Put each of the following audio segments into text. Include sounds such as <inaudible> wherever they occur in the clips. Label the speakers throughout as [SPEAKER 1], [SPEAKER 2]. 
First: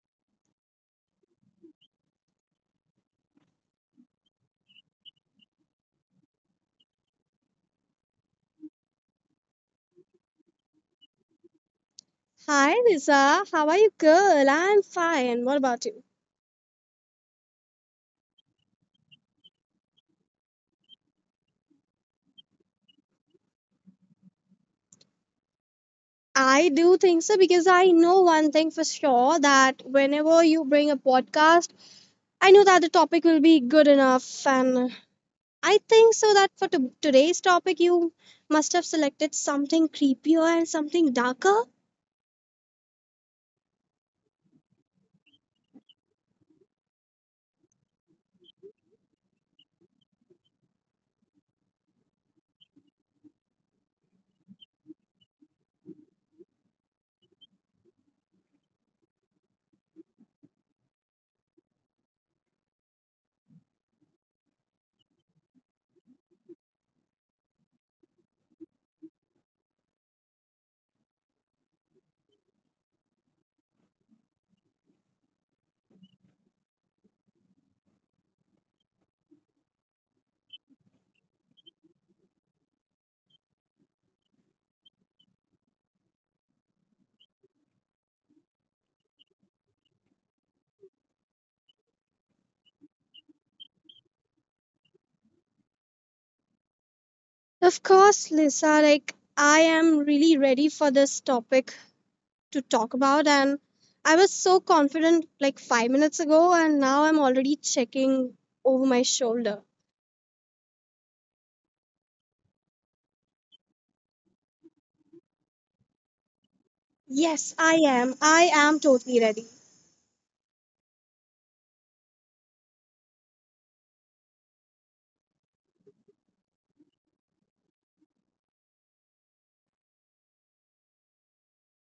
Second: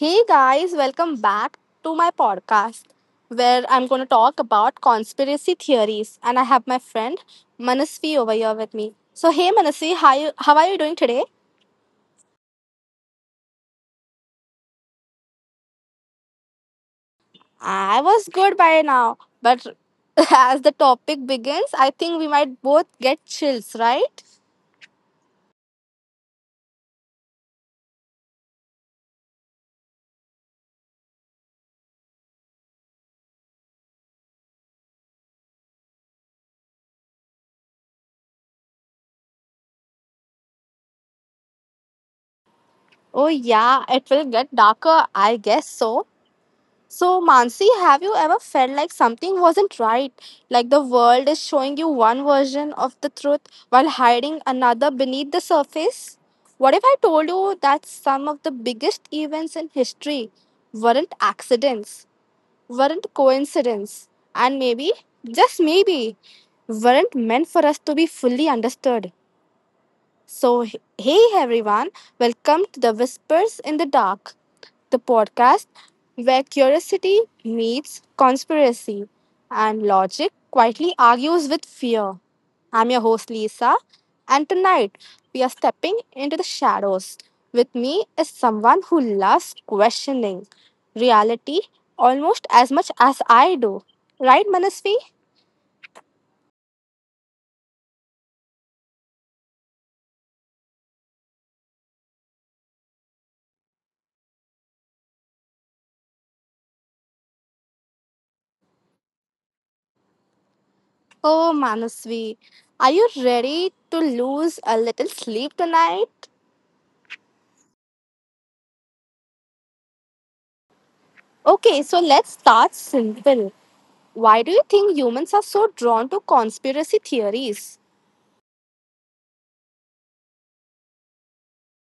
[SPEAKER 1] Hey guys, welcome back to my podcast where I'm going to talk about conspiracy theories and I have my friend Manasvi over here with me. So hey Manasvi, how are you doing today?
[SPEAKER 2] Hi, Lisa. How are you, girl? I'm fine. What about you?
[SPEAKER 1] I was good by now, but <laughs> as the topic begins, I think we might both get chills, right?
[SPEAKER 2] I do think so because I know one thing for sure that whenever you bring a podcast, I know that the topic will be good enough. And I think so that for today's topic, you must have selected something creepier and something darker.
[SPEAKER 1] Oh yeah, it will get darker, I guess so. So, Mansi, have you ever felt like something wasn't right? Like the world is showing you one version of the truth while hiding another beneath the surface? What if I told you that some of the biggest events in history weren't accidents, weren't coincidence, and maybe, just maybe, weren't meant for us to be fully understood? So, hey everyone, welcome to the Whispers in the Dark, the podcast where curiosity meets conspiracy and logic quietly argues with fear. I'm your host Lisa, and tonight we are stepping into the shadows. With me is someone who loves questioning reality almost as much as I do. Right, Manasvi?
[SPEAKER 2] Of course, Lisa, like I am really ready for this topic. To talk about. And I was so confident like 5 minutes ago, and now I'm already checking over my shoulder.
[SPEAKER 1] Oh, Manasvi, are you ready to lose a little sleep tonight?
[SPEAKER 2] Yes, I am. I am totally ready.
[SPEAKER 1] Okay, so let's start simple. Why do you think humans are so drawn to conspiracy theories?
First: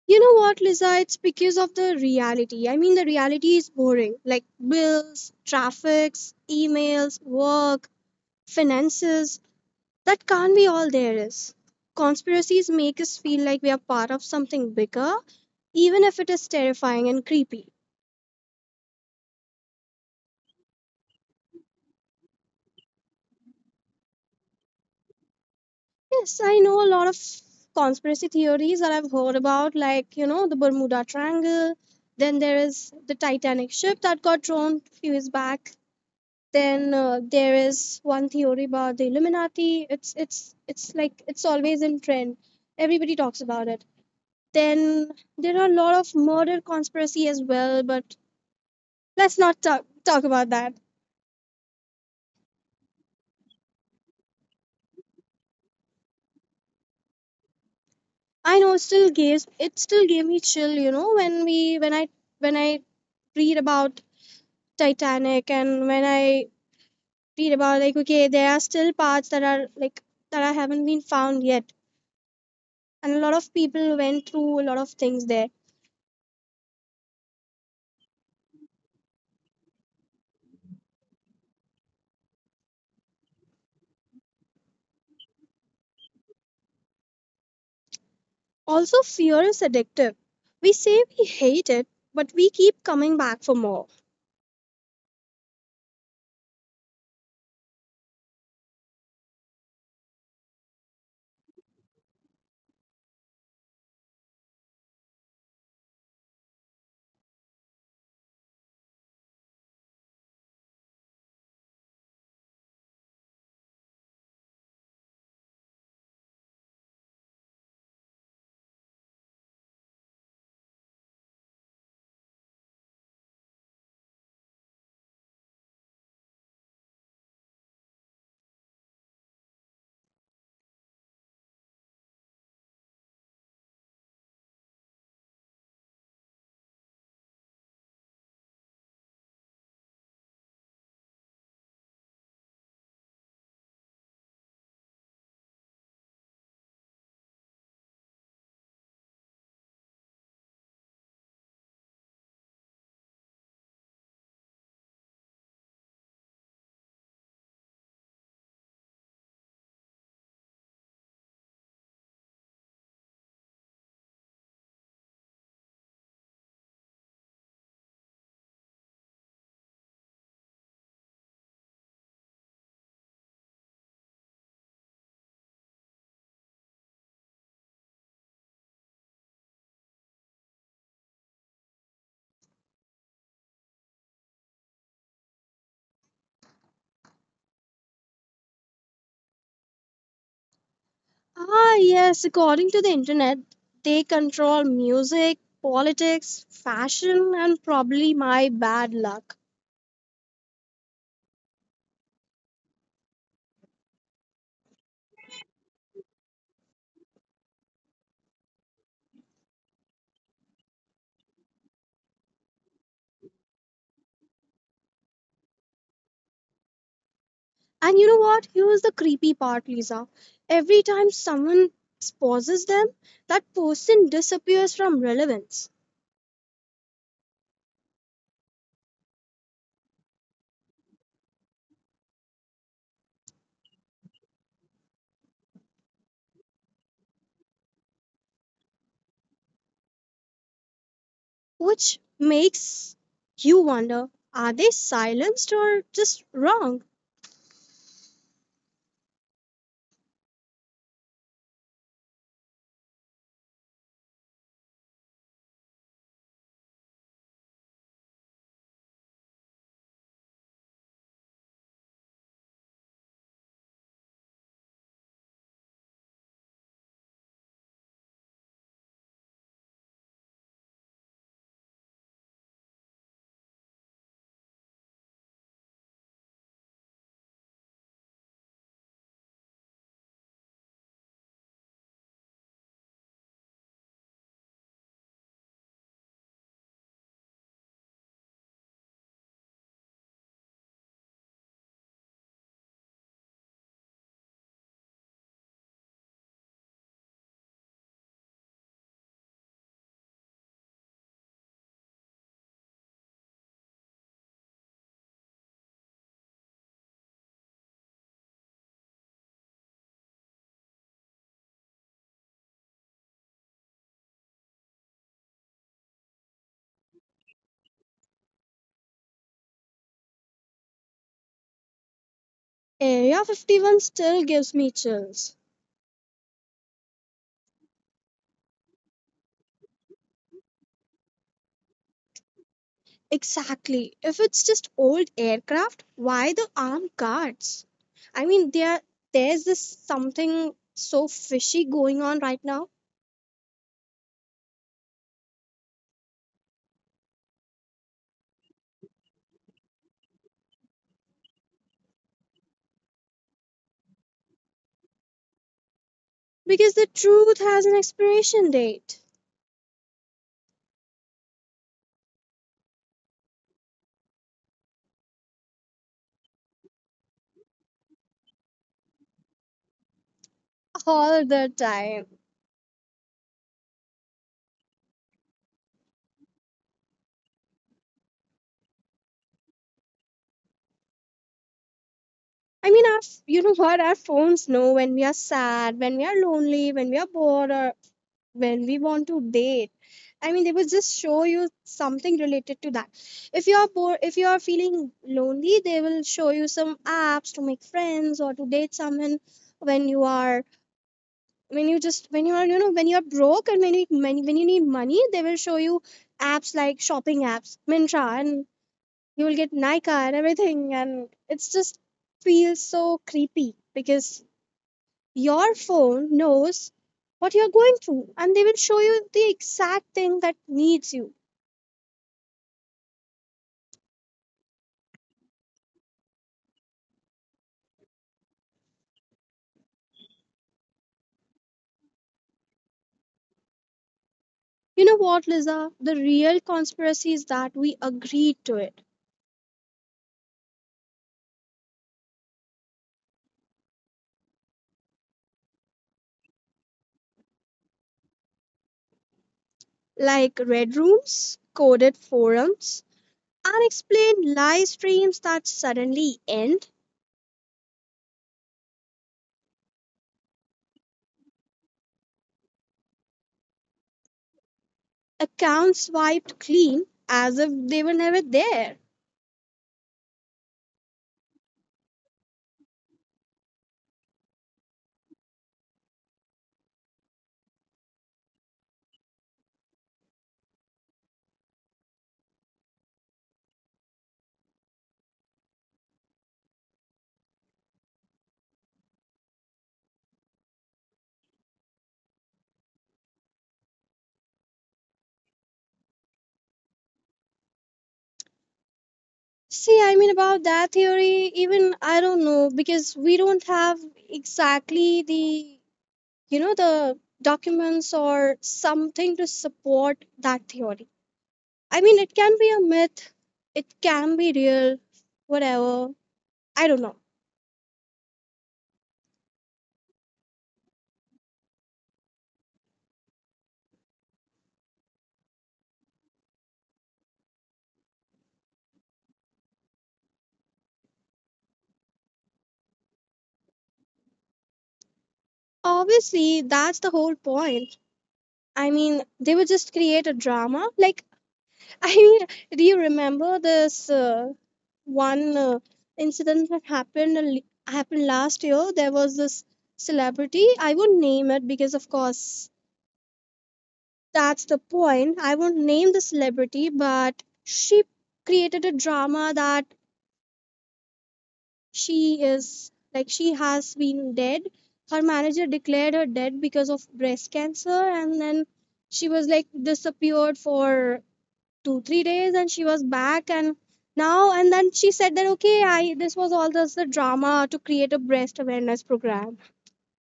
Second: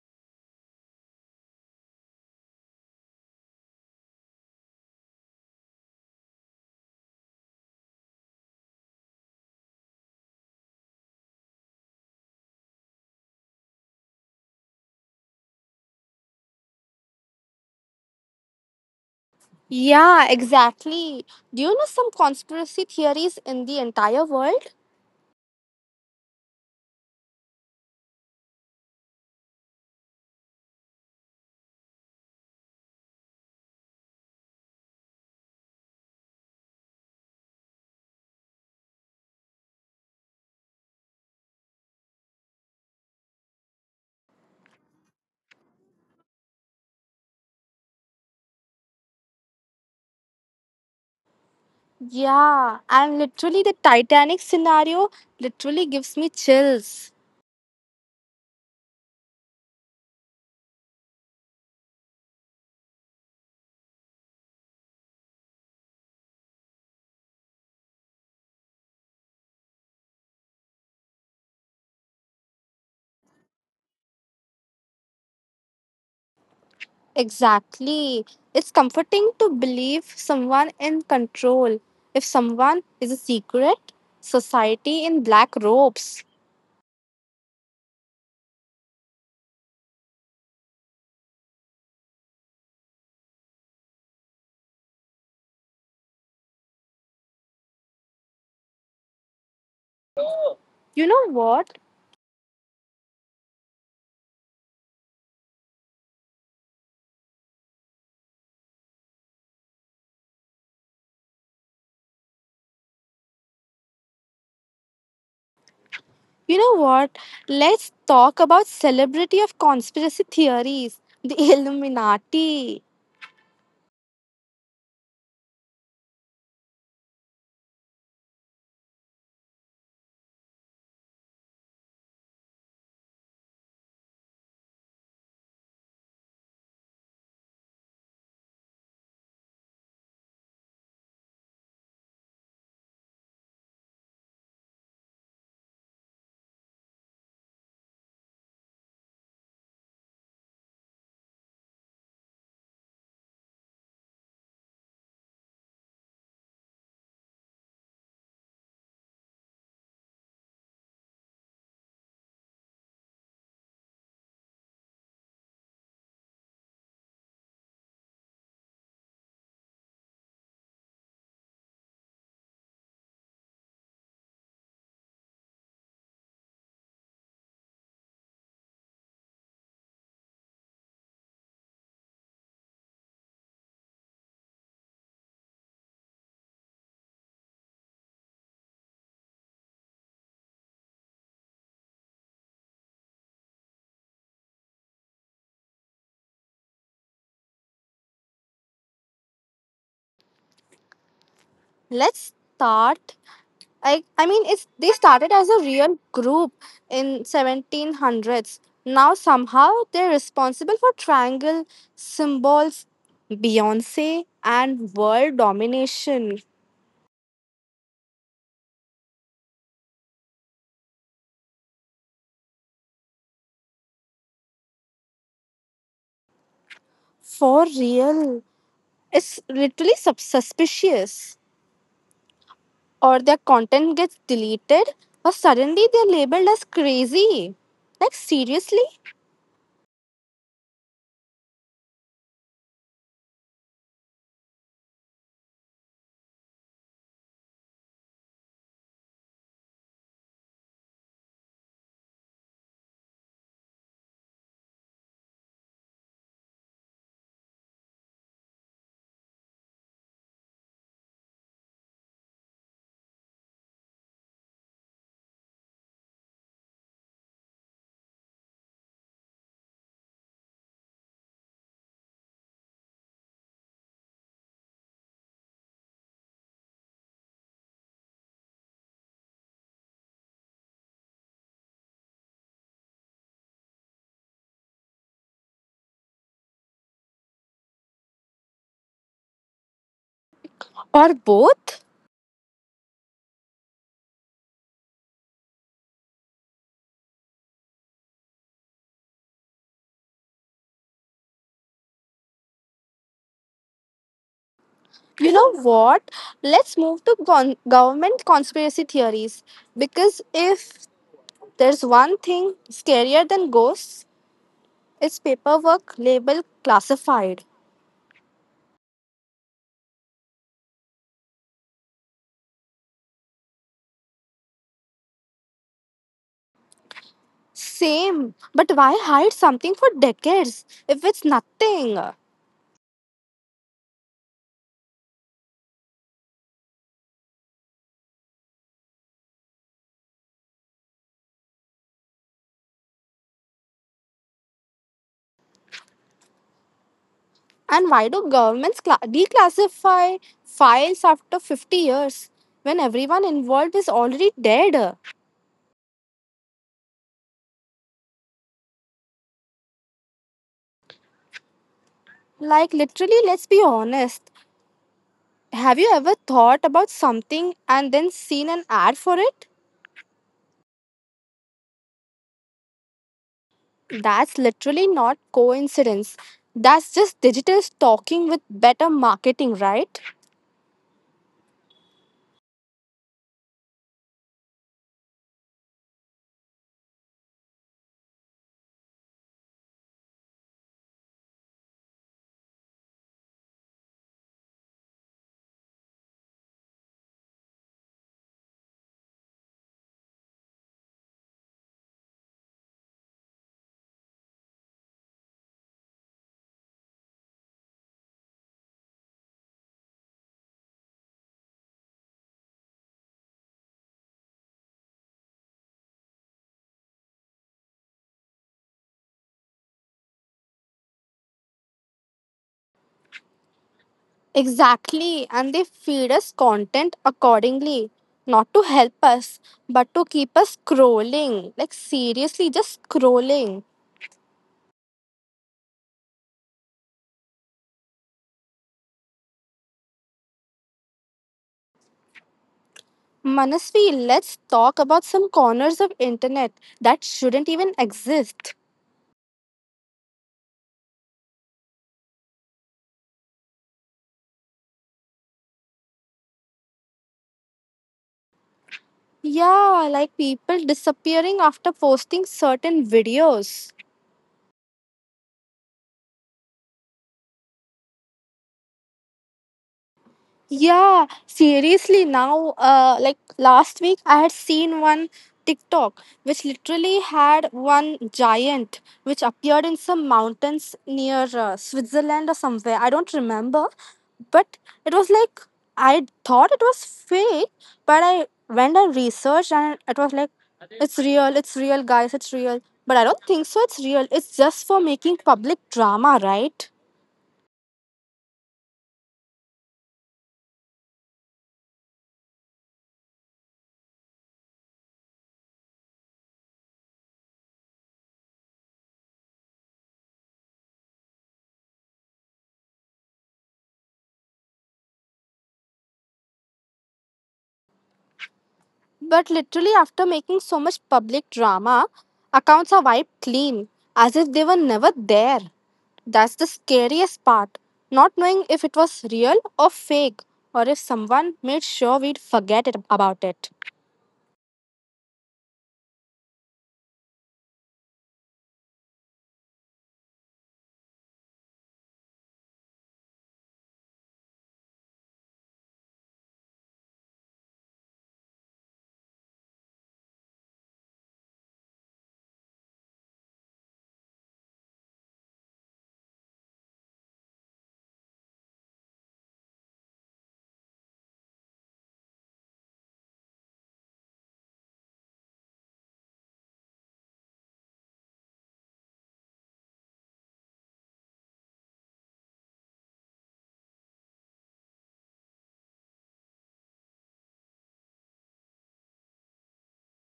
[SPEAKER 2] You know what, Lisa? It's because of the reality. I mean, the reality is boring like bills, traffics, emails, work, finances. That can't be all there is. Conspiracies make us feel like we are part of something bigger, even if it is terrifying and creepy.
[SPEAKER 1] Yeah, exactly. Do you know some conspiracy theories in the entire world?
[SPEAKER 2] Yes, I know a lot of conspiracy theories that I've heard about, like, you know, the Bermuda Triangle. Then there is the Titanic ship that got drowned a few years back. Then there is one theory about the Illuminati. It's like it's always in trend. Everybody talks about it. Then there are a lot of murder conspiracy as well, but let's not talk about that.
[SPEAKER 1] Yeah, and literally the Titanic scenario literally gives me chills.
[SPEAKER 2] I know it still gave me chill, you know, when I read about Titanic, and when I read about like okay, there are still parts that are like that I haven't been found yet, and a lot of people went through a lot of things there.
[SPEAKER 1] Exactly. It's comforting to believe someone in control. If someone is a secret, society in black robes.
[SPEAKER 2] Also, fear is addictive. We say we hate it, but we keep coming back for more.
[SPEAKER 1] You know what? You know what? Let's talk about celebrity of conspiracy theories, the <laughs> Illuminati.
[SPEAKER 2] Ah, yes, according to the internet, they control music, politics, fashion, and probably my bad luck.
[SPEAKER 1] Let's start I mean it's they started as a real group in 1700s. Now somehow they're responsible for triangle symbols, Beyonce and world domination
[SPEAKER 2] And you know what? Here's the creepy part, Lisa. Every time someone exposes them, that person disappears from relevance,
[SPEAKER 1] for real. It's literally suspicious. Or their content gets deleted, or suddenly they're labeled as crazy. Like seriously?
[SPEAKER 2] which makes you wonder, are they silenced or just wrong?
[SPEAKER 1] Or both? You know what? Let's move to government conspiracy theories because if there's one thing scarier than ghosts it's paperwork labeled classified.
[SPEAKER 2] Area 51 still gives me chills.
[SPEAKER 1] Same, but why hide something for decades if it's nothing?
[SPEAKER 2] Exactly. If it's just old aircraft, why the armed guards? I mean, there's this something so fishy going on right now
[SPEAKER 1] And why do governments declassify files after 50 years when everyone involved is already dead?
[SPEAKER 2] because the truth has an expiration date.
[SPEAKER 1] Like, literally, let's be honest. Have you ever thought about something and then seen an ad for it?
[SPEAKER 2] All the time.
[SPEAKER 1] That's literally not coincidence. That's just digital stalking with better marketing, right?
[SPEAKER 2] I mean, you know what? Our phones know when we are sad, when we are lonely, when we are bored, or when we want to date. I mean, they will just show you something related to that. If you are bored, if you are feeling lonely, they will show you some apps to make friends or to date someone. When you are, when you just, when you are, you know, When you are broke and when you need money, they will show you apps like shopping apps, Mintra, and you will get Nika and everything, and it's just feels so creepy because your phone knows what you're going through and they will show you the exact thing that needs you.
[SPEAKER 1] Exactly. And they feed us content accordingly. Not to help us, but to keep us scrolling. Like, seriously, just scrolling.
[SPEAKER 2] You know what, Liza? The real conspiracy is that we agreed to it.
[SPEAKER 1] Manasvi, let's talk about some corners of internet that shouldn't even exist.
[SPEAKER 2] Like red rooms, coded forums, unexplained live streams that suddenly end,
[SPEAKER 1] Yeah, like people disappearing after posting certain videos.
[SPEAKER 2] accounts wiped clean as if they were never there.
[SPEAKER 1] Yeah, seriously, now, like last week, I had seen one TikTok which literally had one giant which appeared in some mountains near Switzerland or somewhere. I don't remember, but it was like I thought it was fake, but I went and researched and it was like it's real, guys, it's real. But I don't think so, it's real. It's just for making public drama, right?
[SPEAKER 2] See, I mean, about that theory, even I don't know because we don't have exactly you know, the documents or something to support that theory. I mean, it can be a myth, it can be real, whatever. I don't know.
[SPEAKER 1] But literally, after making so much public drama, accounts are wiped clean as if they were never there. That's the scariest part. Not knowing if it was real or fake, or if someone made sure we'd forget it, about it.
[SPEAKER 2] Obviously, that's the whole point. I mean, they would just create a drama. Like, <laughs> I mean, do you remember this? One incident that happened happened last year. There was this celebrity. I won't name it because of course that's the point. I won't name the celebrity, but she created a drama that she is like she has been dead. Her manager declared her dead because of breast cancer, and then she was like disappeared for 2 3 days, and she was back. And now and then she said that, okay, I this was all just the drama to create a breast awareness program.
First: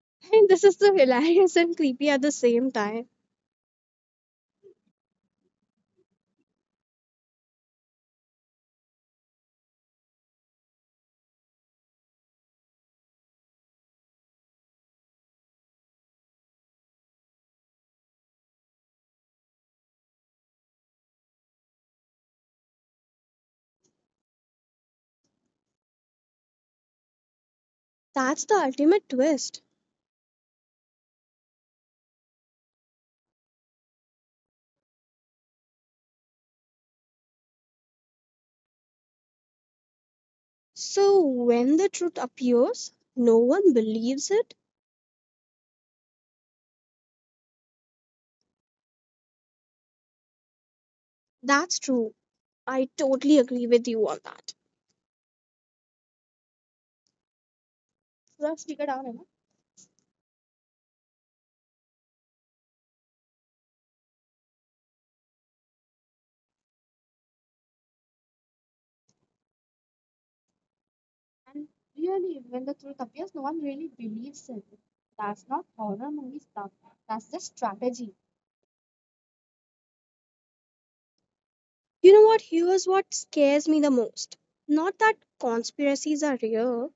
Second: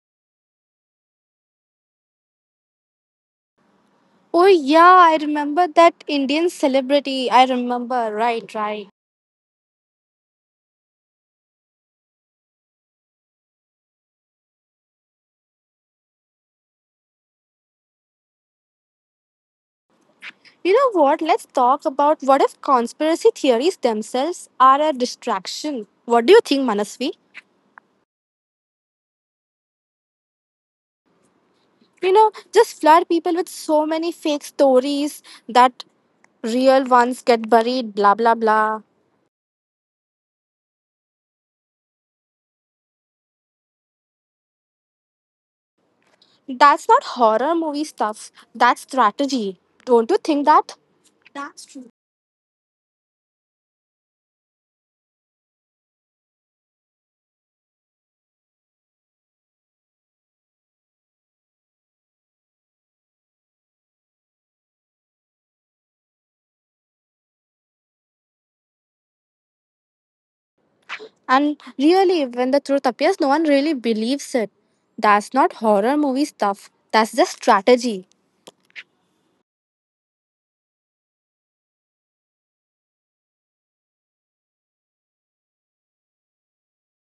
[SPEAKER 2] <laughs> And this is so hilarious and creepy at the same time.
[SPEAKER 1] Oh, yeah, I remember that Indian celebrity. I remember, right, right. You know what? Let's talk about what if conspiracy theories themselves are a distraction. What do you think, Manasvi?
[SPEAKER 2] That's the ultimate twist,
[SPEAKER 1] You know, just flood people with so many fake stories that real ones get buried, blah blah blah.
[SPEAKER 2] so when the truth appears, no one believes it.
[SPEAKER 1] That's not horror movie stuff, that's strategy. Don't you think that that's true?
[SPEAKER 2] That's true. I totally agree with you on that. So that's figured out, Emma.
[SPEAKER 1] And
[SPEAKER 2] And
[SPEAKER 1] really, when
[SPEAKER 2] really,
[SPEAKER 1] the
[SPEAKER 2] when
[SPEAKER 1] truth
[SPEAKER 2] the truth
[SPEAKER 1] appears, no one
[SPEAKER 2] appears, no
[SPEAKER 1] really
[SPEAKER 2] one really
[SPEAKER 1] believes it.
[SPEAKER 2] believes it.
[SPEAKER 1] That's not
[SPEAKER 2] That's not
[SPEAKER 1] horror movie
[SPEAKER 2] horror movie
[SPEAKER 1] stuff,
[SPEAKER 2] stuff.
[SPEAKER 1] that's just
[SPEAKER 2] That's just
[SPEAKER 1] strategy.
[SPEAKER 2] strategy. You know what? Here's what scares me the most. Not that conspiracies are real,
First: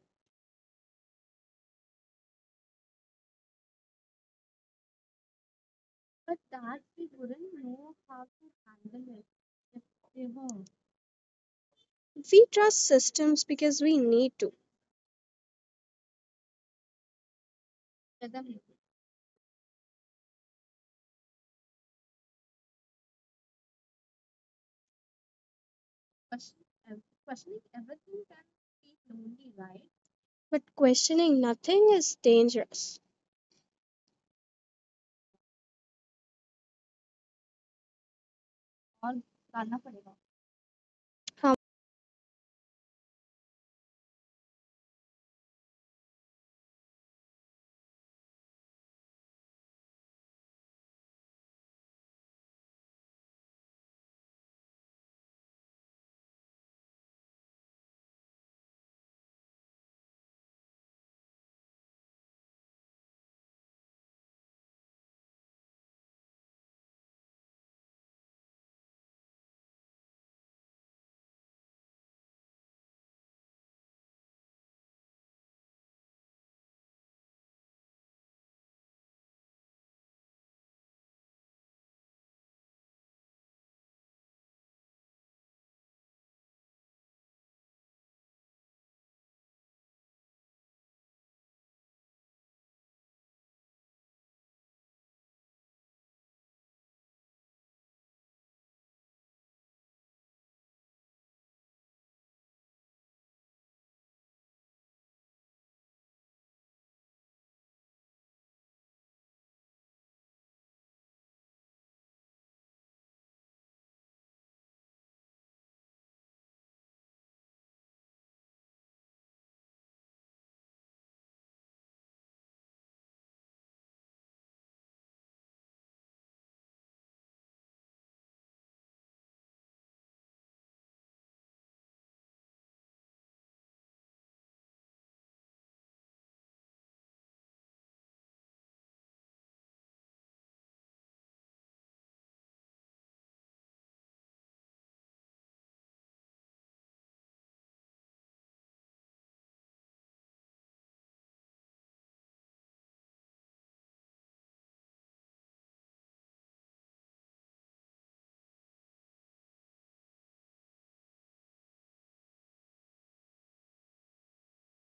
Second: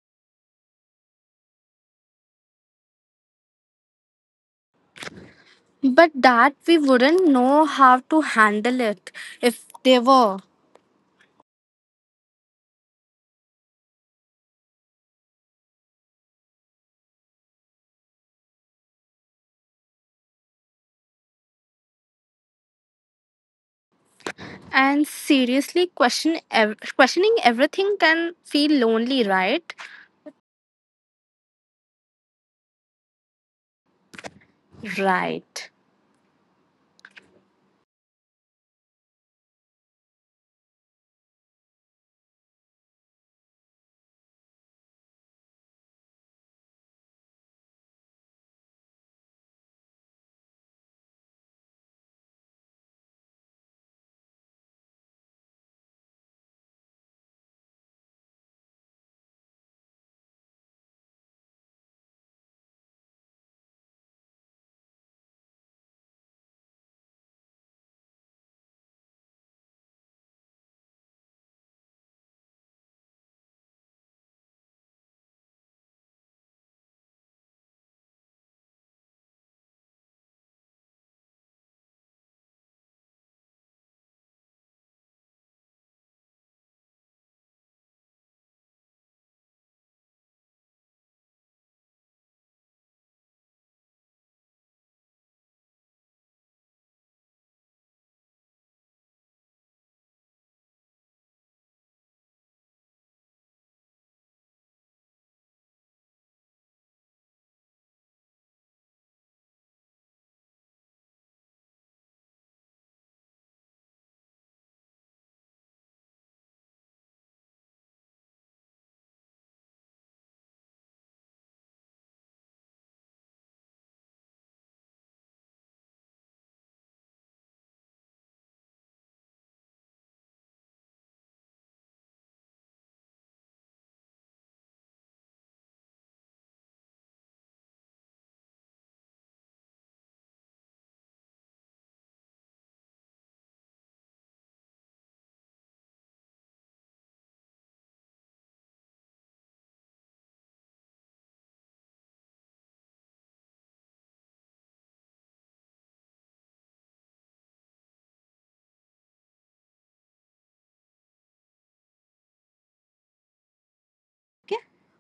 [SPEAKER 1] But
[SPEAKER 2] but
[SPEAKER 1] that we
[SPEAKER 2] that we
[SPEAKER 1] wouldn't know
[SPEAKER 2] wouldn't
[SPEAKER 1] how
[SPEAKER 2] know
[SPEAKER 1] to
[SPEAKER 2] how to
[SPEAKER 1] handle it
[SPEAKER 2] handle it
[SPEAKER 1] if they
[SPEAKER 2] if
[SPEAKER 1] were.
[SPEAKER 2] they were. We trust systems because we need to,
[SPEAKER 1] And seriously, question questioning everything can feel lonely, right?
[SPEAKER 2] but questioning nothing is dangerous.
[SPEAKER 1] Right.
[SPEAKER 2] Um,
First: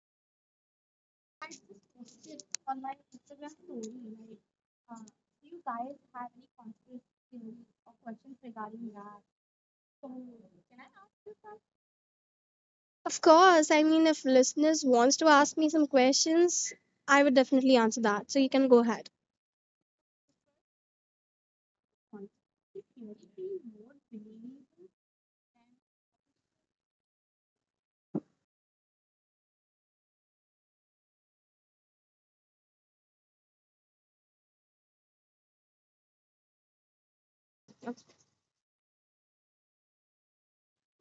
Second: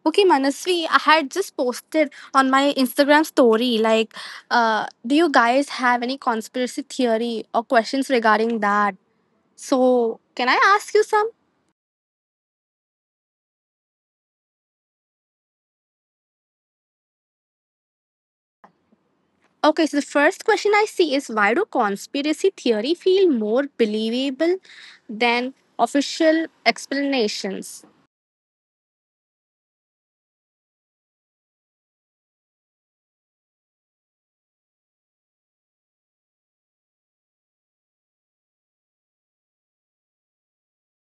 [SPEAKER 1] Okay, Manasvi, I had just posted on my Instagram story like, do you guys have any conspiracy theory or questions regarding that? So, can I ask you some?
[SPEAKER 2] of course, I mean, if listeners wants to ask me some questions, I would definitely answer that. So you can go ahead.
[SPEAKER 1] Okay, so the first question I see is why do conspiracy theory feel more believable than official explanations?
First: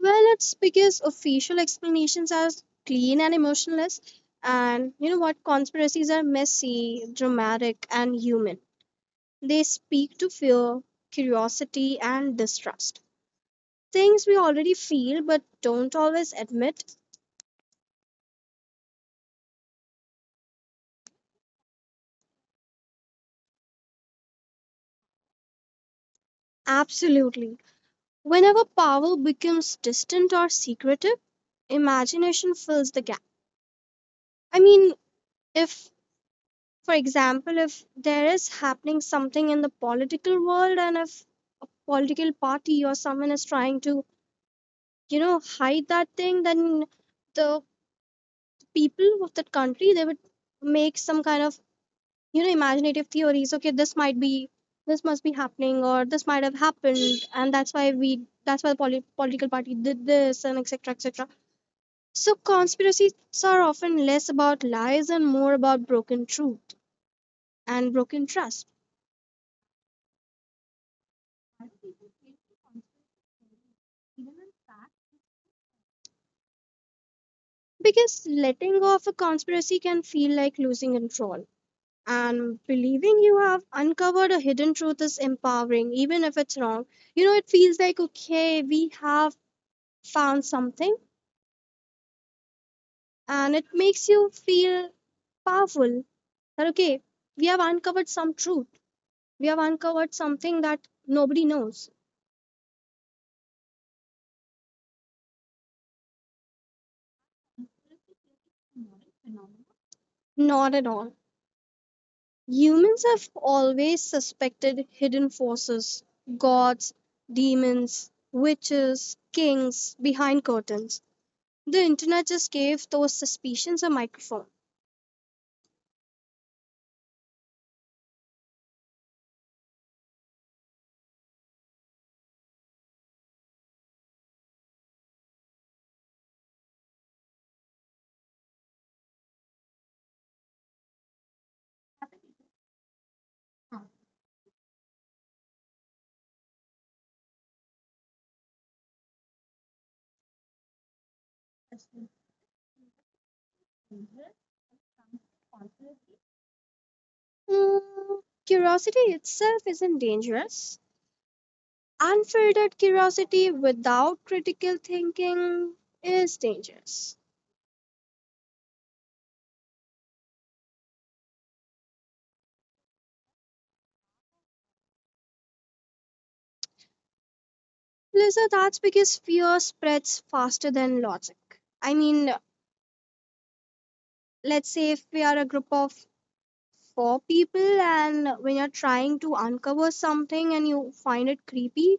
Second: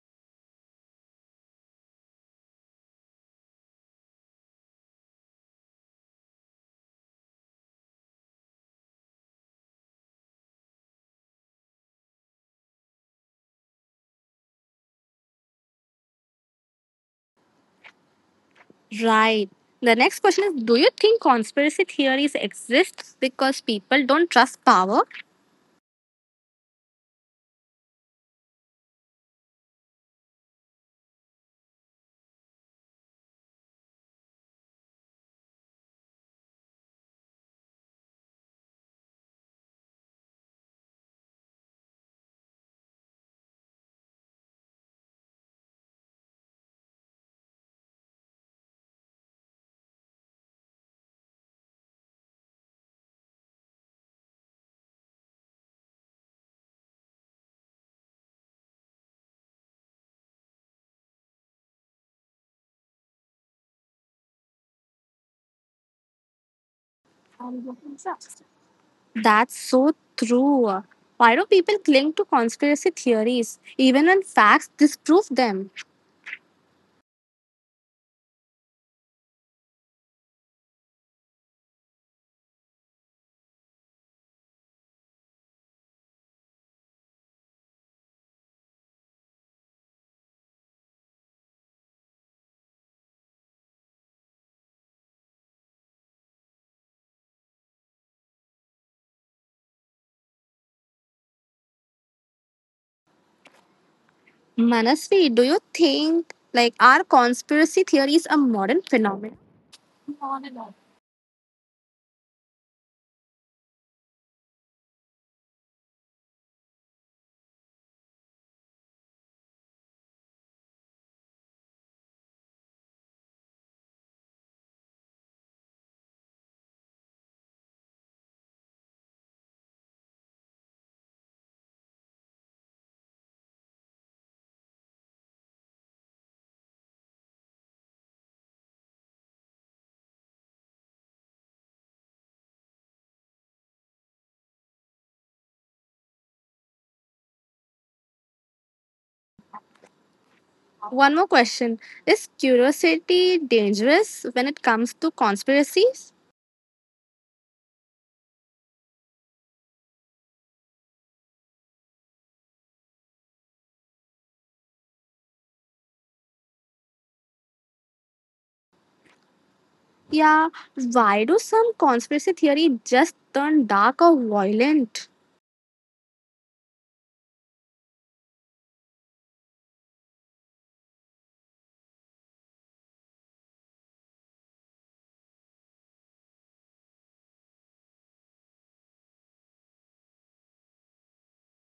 [SPEAKER 2] Well, it's because official explanations are clean and emotionless. And you know what? Conspiracies are messy, dramatic, and human. They speak to fear, curiosity, and distrust. Things we already feel but don't always admit.
[SPEAKER 1] Right. The next question is do you think conspiracy theories exist because people don't trust power?
[SPEAKER 2] Absolutely. Whenever power becomes distant or secretive, imagination fills the gap. I mean, if For example, if there is happening something in the political world, and if a political party or someone is trying to, you know, hide that thing, then the people of that country, they would make some kind of, you know, imaginative theories. Okay, this must be happening, or this might have happened, and that's why we that's why the political party did this and etc etc. So conspiracies are often less about lies and more about broken truth and broken trust.
[SPEAKER 1] That's so true. Why do people cling to conspiracy theories even when facts disprove them?
[SPEAKER 2] Because letting go of a conspiracy can feel like losing control. And believing you have uncovered a hidden truth is empowering, even if it's wrong. You know, it feels like, okay, we have found something, and it makes you feel powerful that, okay, we have uncovered some truth. We have uncovered something that nobody knows.
[SPEAKER 1] Manasvi, do you think like are conspiracy theories a modern phenomenon?
[SPEAKER 2] Not at all. Humans have always suspected hidden forces, gods, demons, witches, kings behind curtains. The internet just gave those suspicions a microphone.
[SPEAKER 1] One more question. Is curiosity dangerous when it comes to conspiracies?
[SPEAKER 2] Mm, curiosity itself isn't dangerous. Unfiltered curiosity without critical thinking is dangerous.
[SPEAKER 1] Yeah, why do some conspiracy theory just turn dark or violent?
[SPEAKER 2] Lisa, that's because fear spreads faster than logic. I mean, let's say if we are a group of for people, and when you're trying to uncover something and you find it creepy,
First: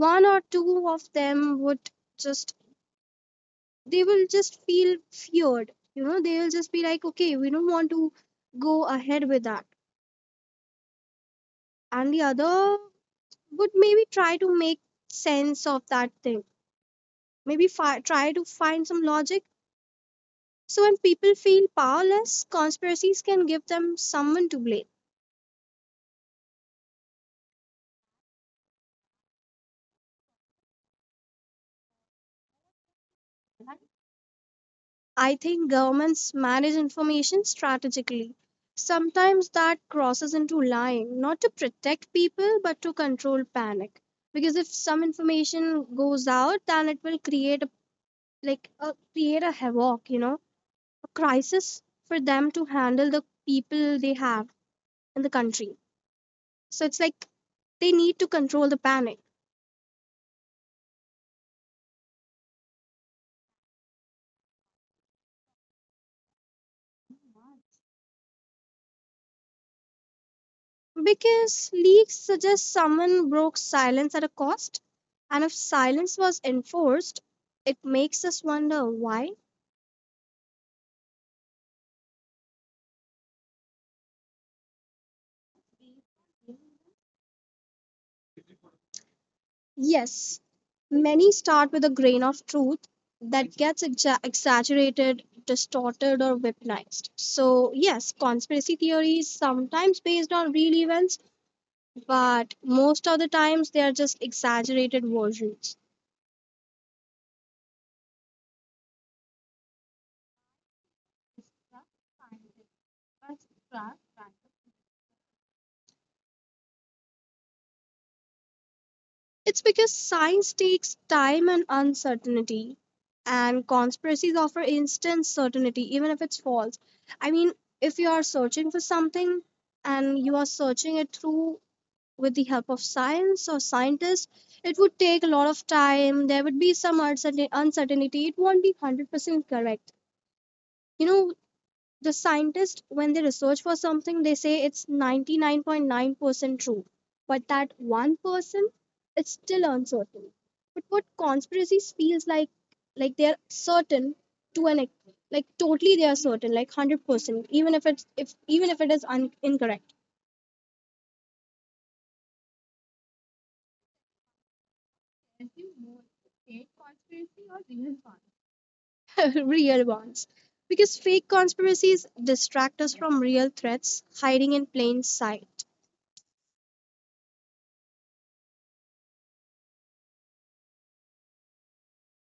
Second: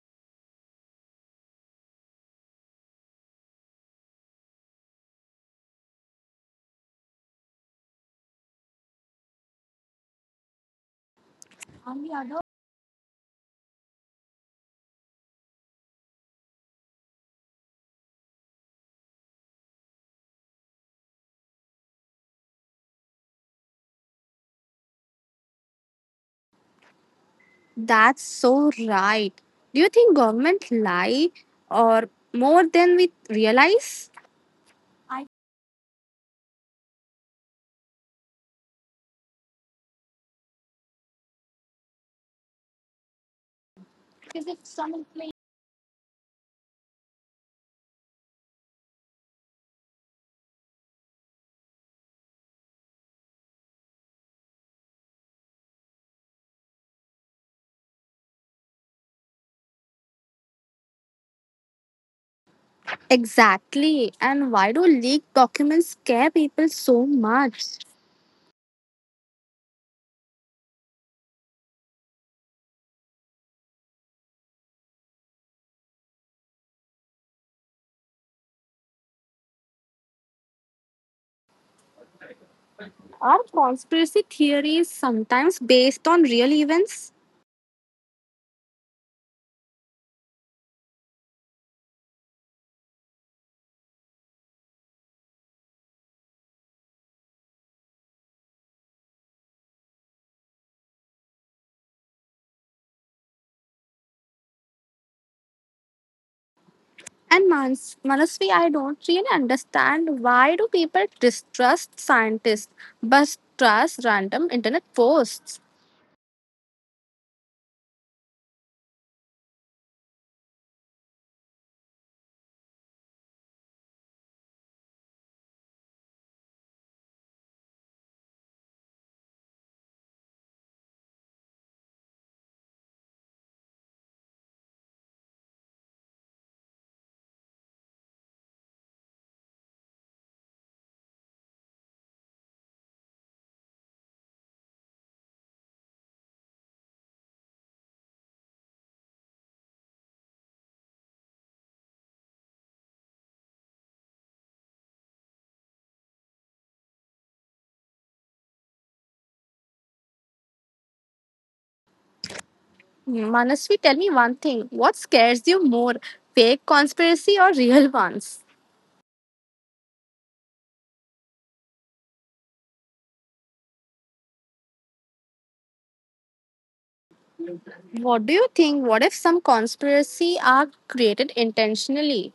[SPEAKER 2] one or two of them would just they will just feel feared you know, they will just be like, okay, we don't want to go ahead with that. And the other would maybe try to make sense of that thing, maybe try to find some logic. So when people feel powerless, conspiracies can give them someone to blame.
[SPEAKER 1] That's so right. Do you think government lie or more than we realize?
[SPEAKER 2] I think governments manage information strategically. Sometimes that crosses into lying, not to protect people, but to control panic. Because if some information goes out, then it will create a create a havoc, you know, a crisis for them to handle the people they have in the country. So it's like they need to control the panic.
[SPEAKER 1] Exactly. And why do leaked documents scare people so much?
[SPEAKER 2] Because leaks suggest someone broke silence at a cost, and if silence was enforced, it makes us wonder why.
[SPEAKER 1] Are conspiracy theories sometimes based on real events?
[SPEAKER 2] Yes, many start with a grain of truth that gets exaggerated, distorted, or weaponized. So, yes, conspiracy theories sometimes based on real events, but most of the times they are just exaggerated versions.
[SPEAKER 1] And Manasvi, I don't really understand why do people distrust scientists but trust random internet posts?
[SPEAKER 2] It's because science takes time and uncertainty, and conspiracies offer instant certainty, even if it's false. I mean, if you are searching for something and you are searching it through with the help of science or scientists, it would take a lot of time. There would be some uncertainty. It won't be 100% correct. You know, the scientists, when they research for something, they say it's 99.9% true, but that 1%, it's still uncertain. But what conspiracies feels like they're certain like totally they are certain, like 100%, even if it's if even if it is incorrect.
[SPEAKER 1] Manasvi, tell me one thing. What scares you more, fake conspiracy or real ones?
[SPEAKER 2] <laughs> Real ones, because fake conspiracies distract us from real threats hiding in plain sight.
[SPEAKER 1] What do you think? What if some conspiracy are created intentionally?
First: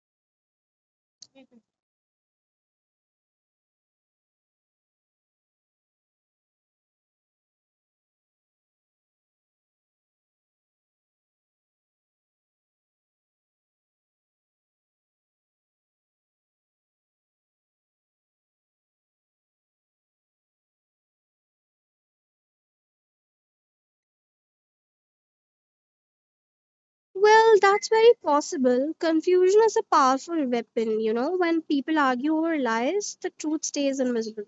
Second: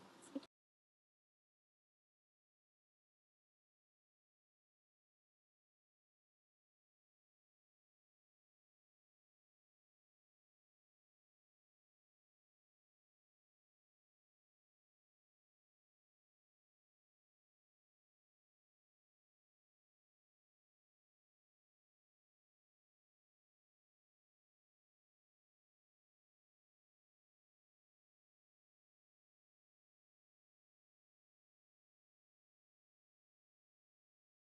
[SPEAKER 2] Well, that's very possible. Confusion is a powerful weapon, you know. When people argue over lies, the truth stays invisible.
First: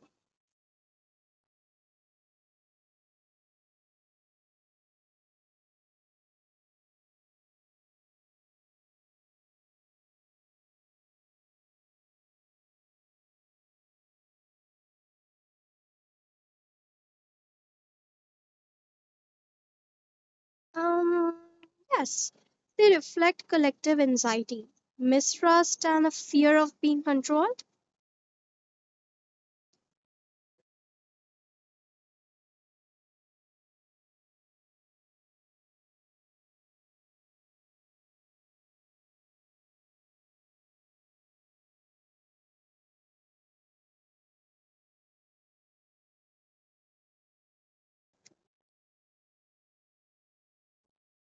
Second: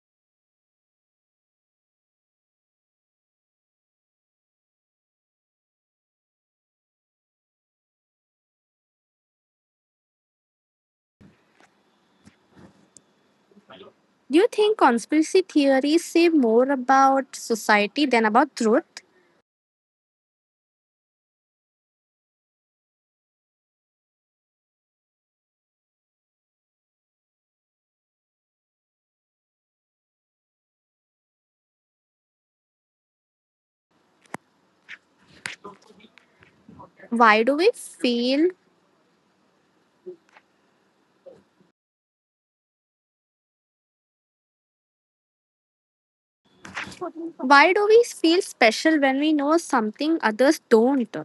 [SPEAKER 1] Do you think conspiracy theories say more about society than about truth?
[SPEAKER 2] Um, yes, they reflect collective anxiety, mistrust, and a fear of being controlled.
[SPEAKER 1] Why do we feel why do we feel special when we know something others don't?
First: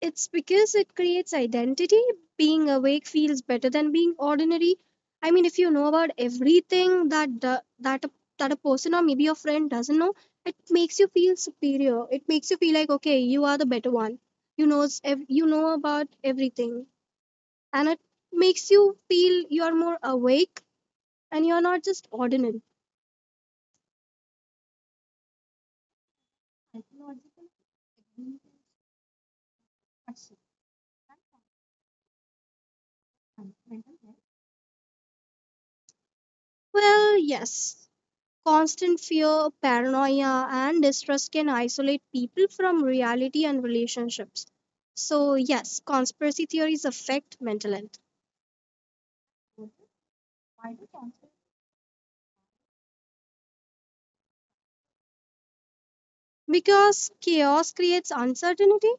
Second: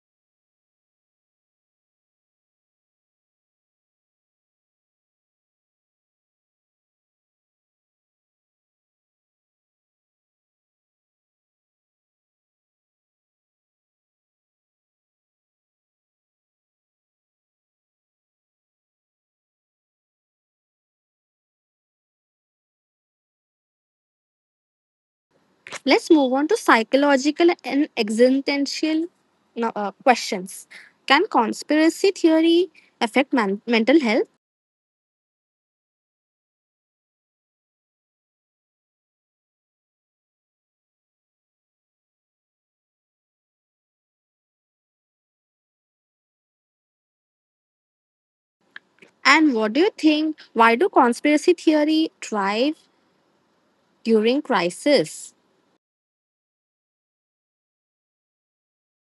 [SPEAKER 2] It's because it creates identity. Being awake feels better than being ordinary. I mean, if you know about everything that that a person or maybe your friend doesn't know, it makes you feel superior. It makes you feel like, okay, you are the better one. You know about everything, and it makes you feel you are more awake and you are not just ordinary.
[SPEAKER 1] Let's move on to psychological and existential no, questions. Can conspiracy theory affect mental health?
[SPEAKER 2] Well, yes, constant fear, paranoia, and distrust can isolate people from reality and relationships. So, yes, conspiracy theories affect mental health
[SPEAKER 1] And what do you think? Why do conspiracy theory thrive during crisis?
[SPEAKER 2] because chaos creates uncertainty,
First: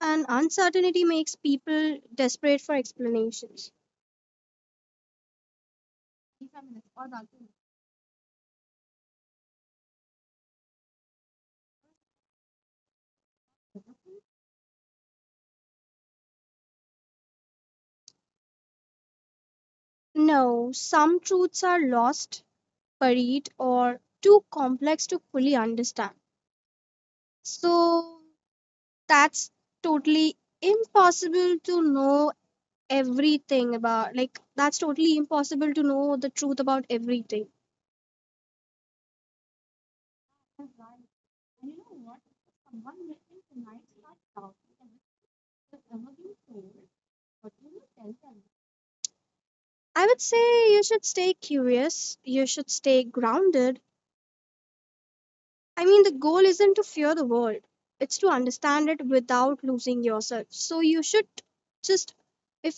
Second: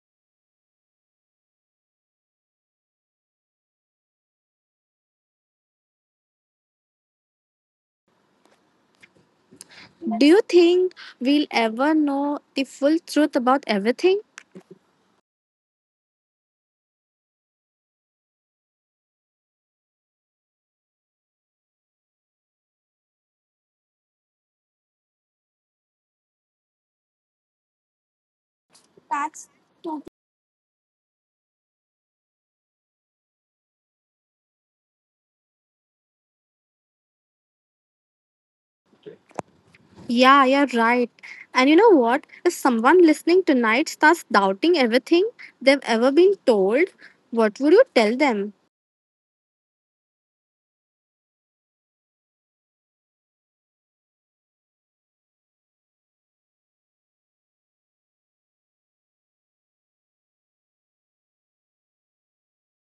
[SPEAKER 2] and uncertainty makes people desperate for explanations.
[SPEAKER 1] Do you think we'll ever know the full truth about everything?
[SPEAKER 2] No, some truths are lost, buried, or too complex to fully understand. So,
[SPEAKER 1] That's
[SPEAKER 2] that's
[SPEAKER 1] too.
[SPEAKER 2] totally impossible to know everything about, like that's totally impossible to know the truth about everything.
[SPEAKER 1] Yeah, you're right. And you know what? If someone listening tonight starts doubting everything they've ever been told, what would you tell them?
[SPEAKER 2] I would say you should stay curious, you should stay grounded. I mean, the goal isn't to fear the world, it's to understand it without losing yourself. So you should just if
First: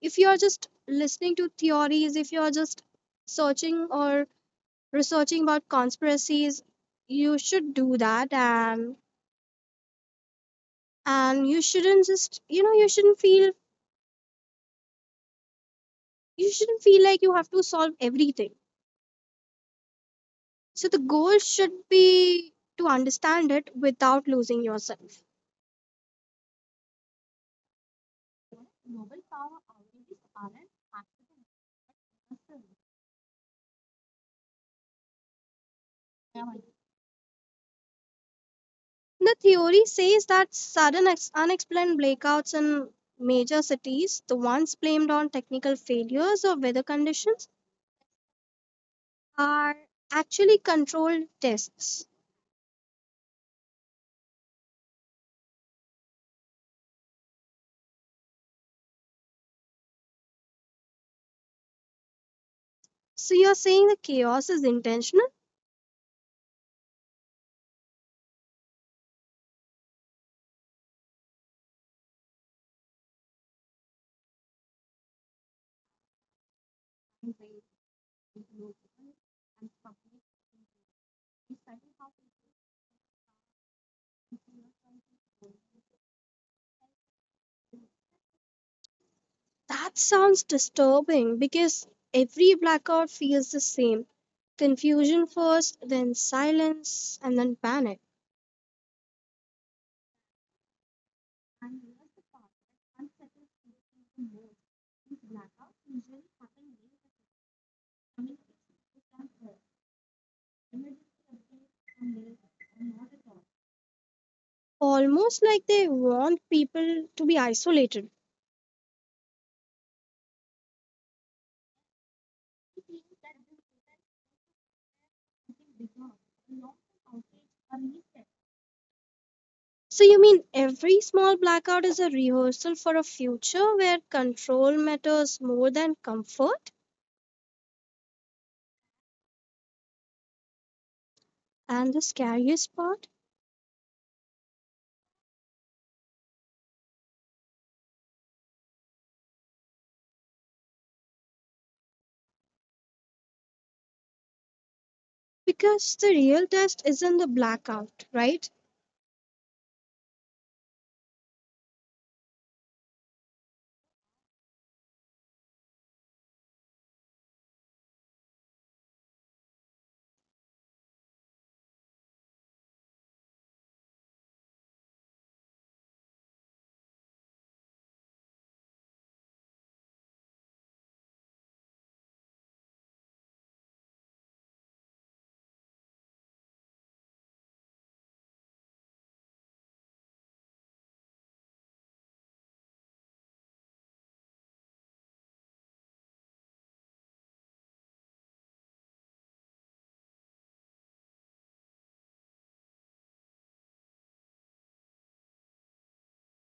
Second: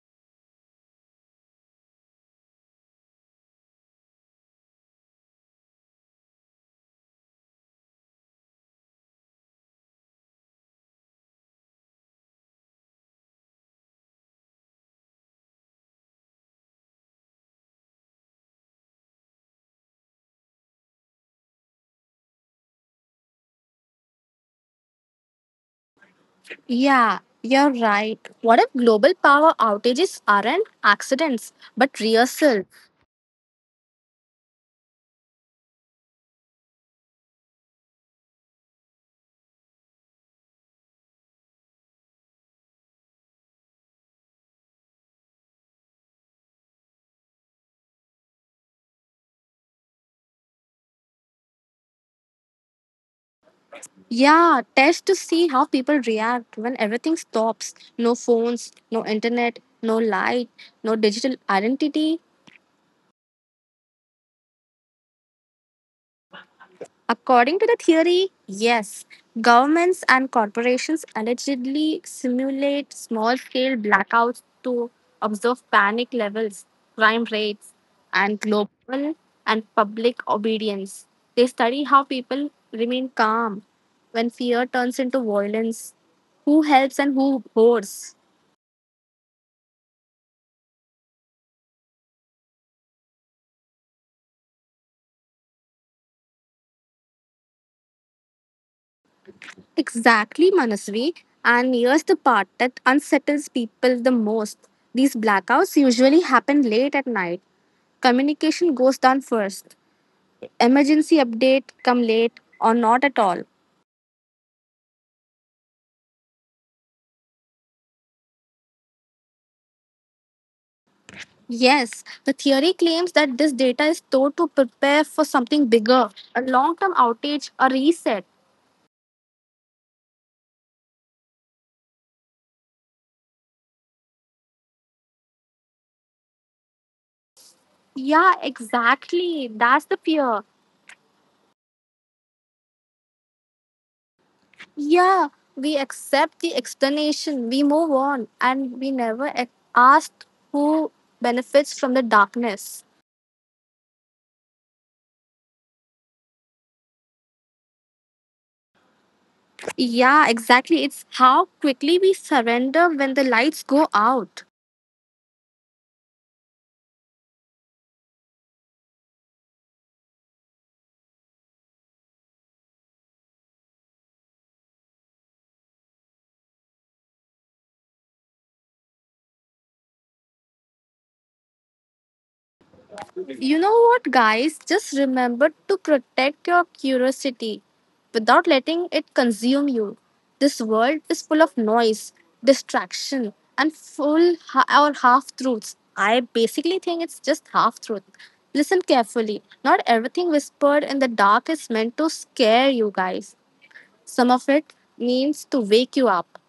[SPEAKER 2] if you're just listening to theories, if you're just searching or researching about conspiracies, you should do that. And you shouldn't just, you know, you shouldn't feel like you have to solve everything. So the goal should be to understand it without losing yourself.
[SPEAKER 1] Yeah, you're right. What if global power outages aren't accidents but rehearsal?
[SPEAKER 2] The theory says that sudden unexplained blackouts in major cities, the ones blamed on technical failures or weather conditions, are actually controlled tests.
[SPEAKER 1] Yeah, test to see how people react when everything stops. No phones, no internet, no light, no digital identity.
[SPEAKER 2] So you're saying the chaos is intentional?
[SPEAKER 1] According to the theory, yes, governments and corporations allegedly simulate small scale blackouts to observe panic levels, crime rates, and global and public obedience. They study how people remain calm when fear turns into violence, who helps and who hoards.
[SPEAKER 2] That sounds disturbing because every blackout feels the same: confusion first, then silence, and then panic.
[SPEAKER 1] Exactly, Manasvi. And here's the part that unsettles people the most. These blackouts usually happen late at night. Communication goes down first. Emergency update come late or not at all.
[SPEAKER 2] Almost like they want people to be isolated.
[SPEAKER 1] Yes, the theory claims that this data is stored to prepare for something bigger, a long term outage, a reset.
[SPEAKER 2] So, you mean every small blackout is a rehearsal for a future where control matters more than comfort?
[SPEAKER 1] Yeah, exactly. That's the fear.
[SPEAKER 2] And the scariest part?
[SPEAKER 1] Yeah, we accept the explanation, we move on, and we never ask who benefits from the darkness.
[SPEAKER 2] Because the real test isn't the blackout, right?
[SPEAKER 1] Yeah, exactly. It's how quickly we surrender when the lights go out. You know what, guys? Just remember to protect your curiosity without letting it consume you. This world is full of noise, distraction, and full or half truths. I basically think it's just half truth. Listen carefully. Not everything whispered in the dark is meant to scare you guys. Some of it means to wake you up.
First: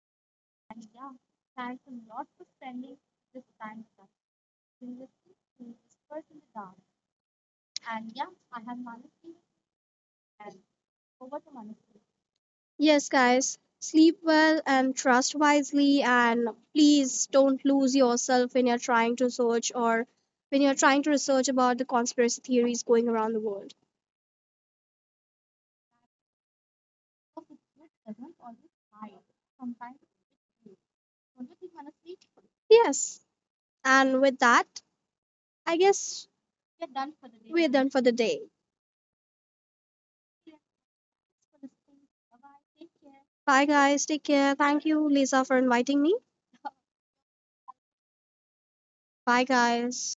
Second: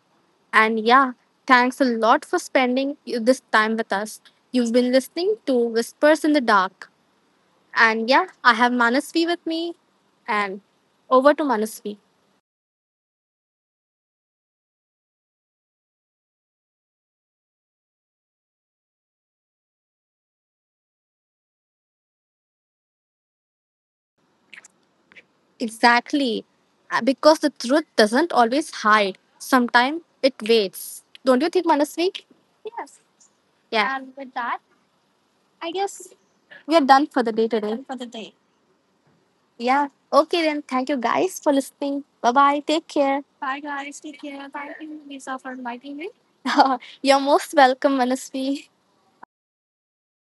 [SPEAKER 1] And yeah, thanks a lot for spending this time with us. You've been listening to Whispers in the Dark. And yeah, I have Manasvi with me. And over to Manasvi.
[SPEAKER 2] Yes, guys, sleep well and trust wisely, and please don't lose yourself when you're trying to search or when you're trying to research about the conspiracy theories going around the world.
[SPEAKER 1] Exactly. Because the truth doesn't always hide, sometimes it waits. Don't you think, Manasvi?
[SPEAKER 2] Yes,
[SPEAKER 1] Yeah. And
[SPEAKER 2] and
[SPEAKER 1] with
[SPEAKER 2] with
[SPEAKER 1] that,
[SPEAKER 2] that, I guess
[SPEAKER 1] we are done for the day today.
[SPEAKER 2] we're
[SPEAKER 1] Done
[SPEAKER 2] done
[SPEAKER 1] for
[SPEAKER 2] for
[SPEAKER 1] the
[SPEAKER 2] the
[SPEAKER 1] day.
[SPEAKER 2] day.
[SPEAKER 1] Yeah. Okay, then. Thank you guys for listening. Bye bye. Take care.
[SPEAKER 2] Bye, guys. Take care. Thank you, Lisa, for inviting me.
[SPEAKER 1] <laughs> You're most welcome, Manasvi.
[SPEAKER 2] Bye, guys.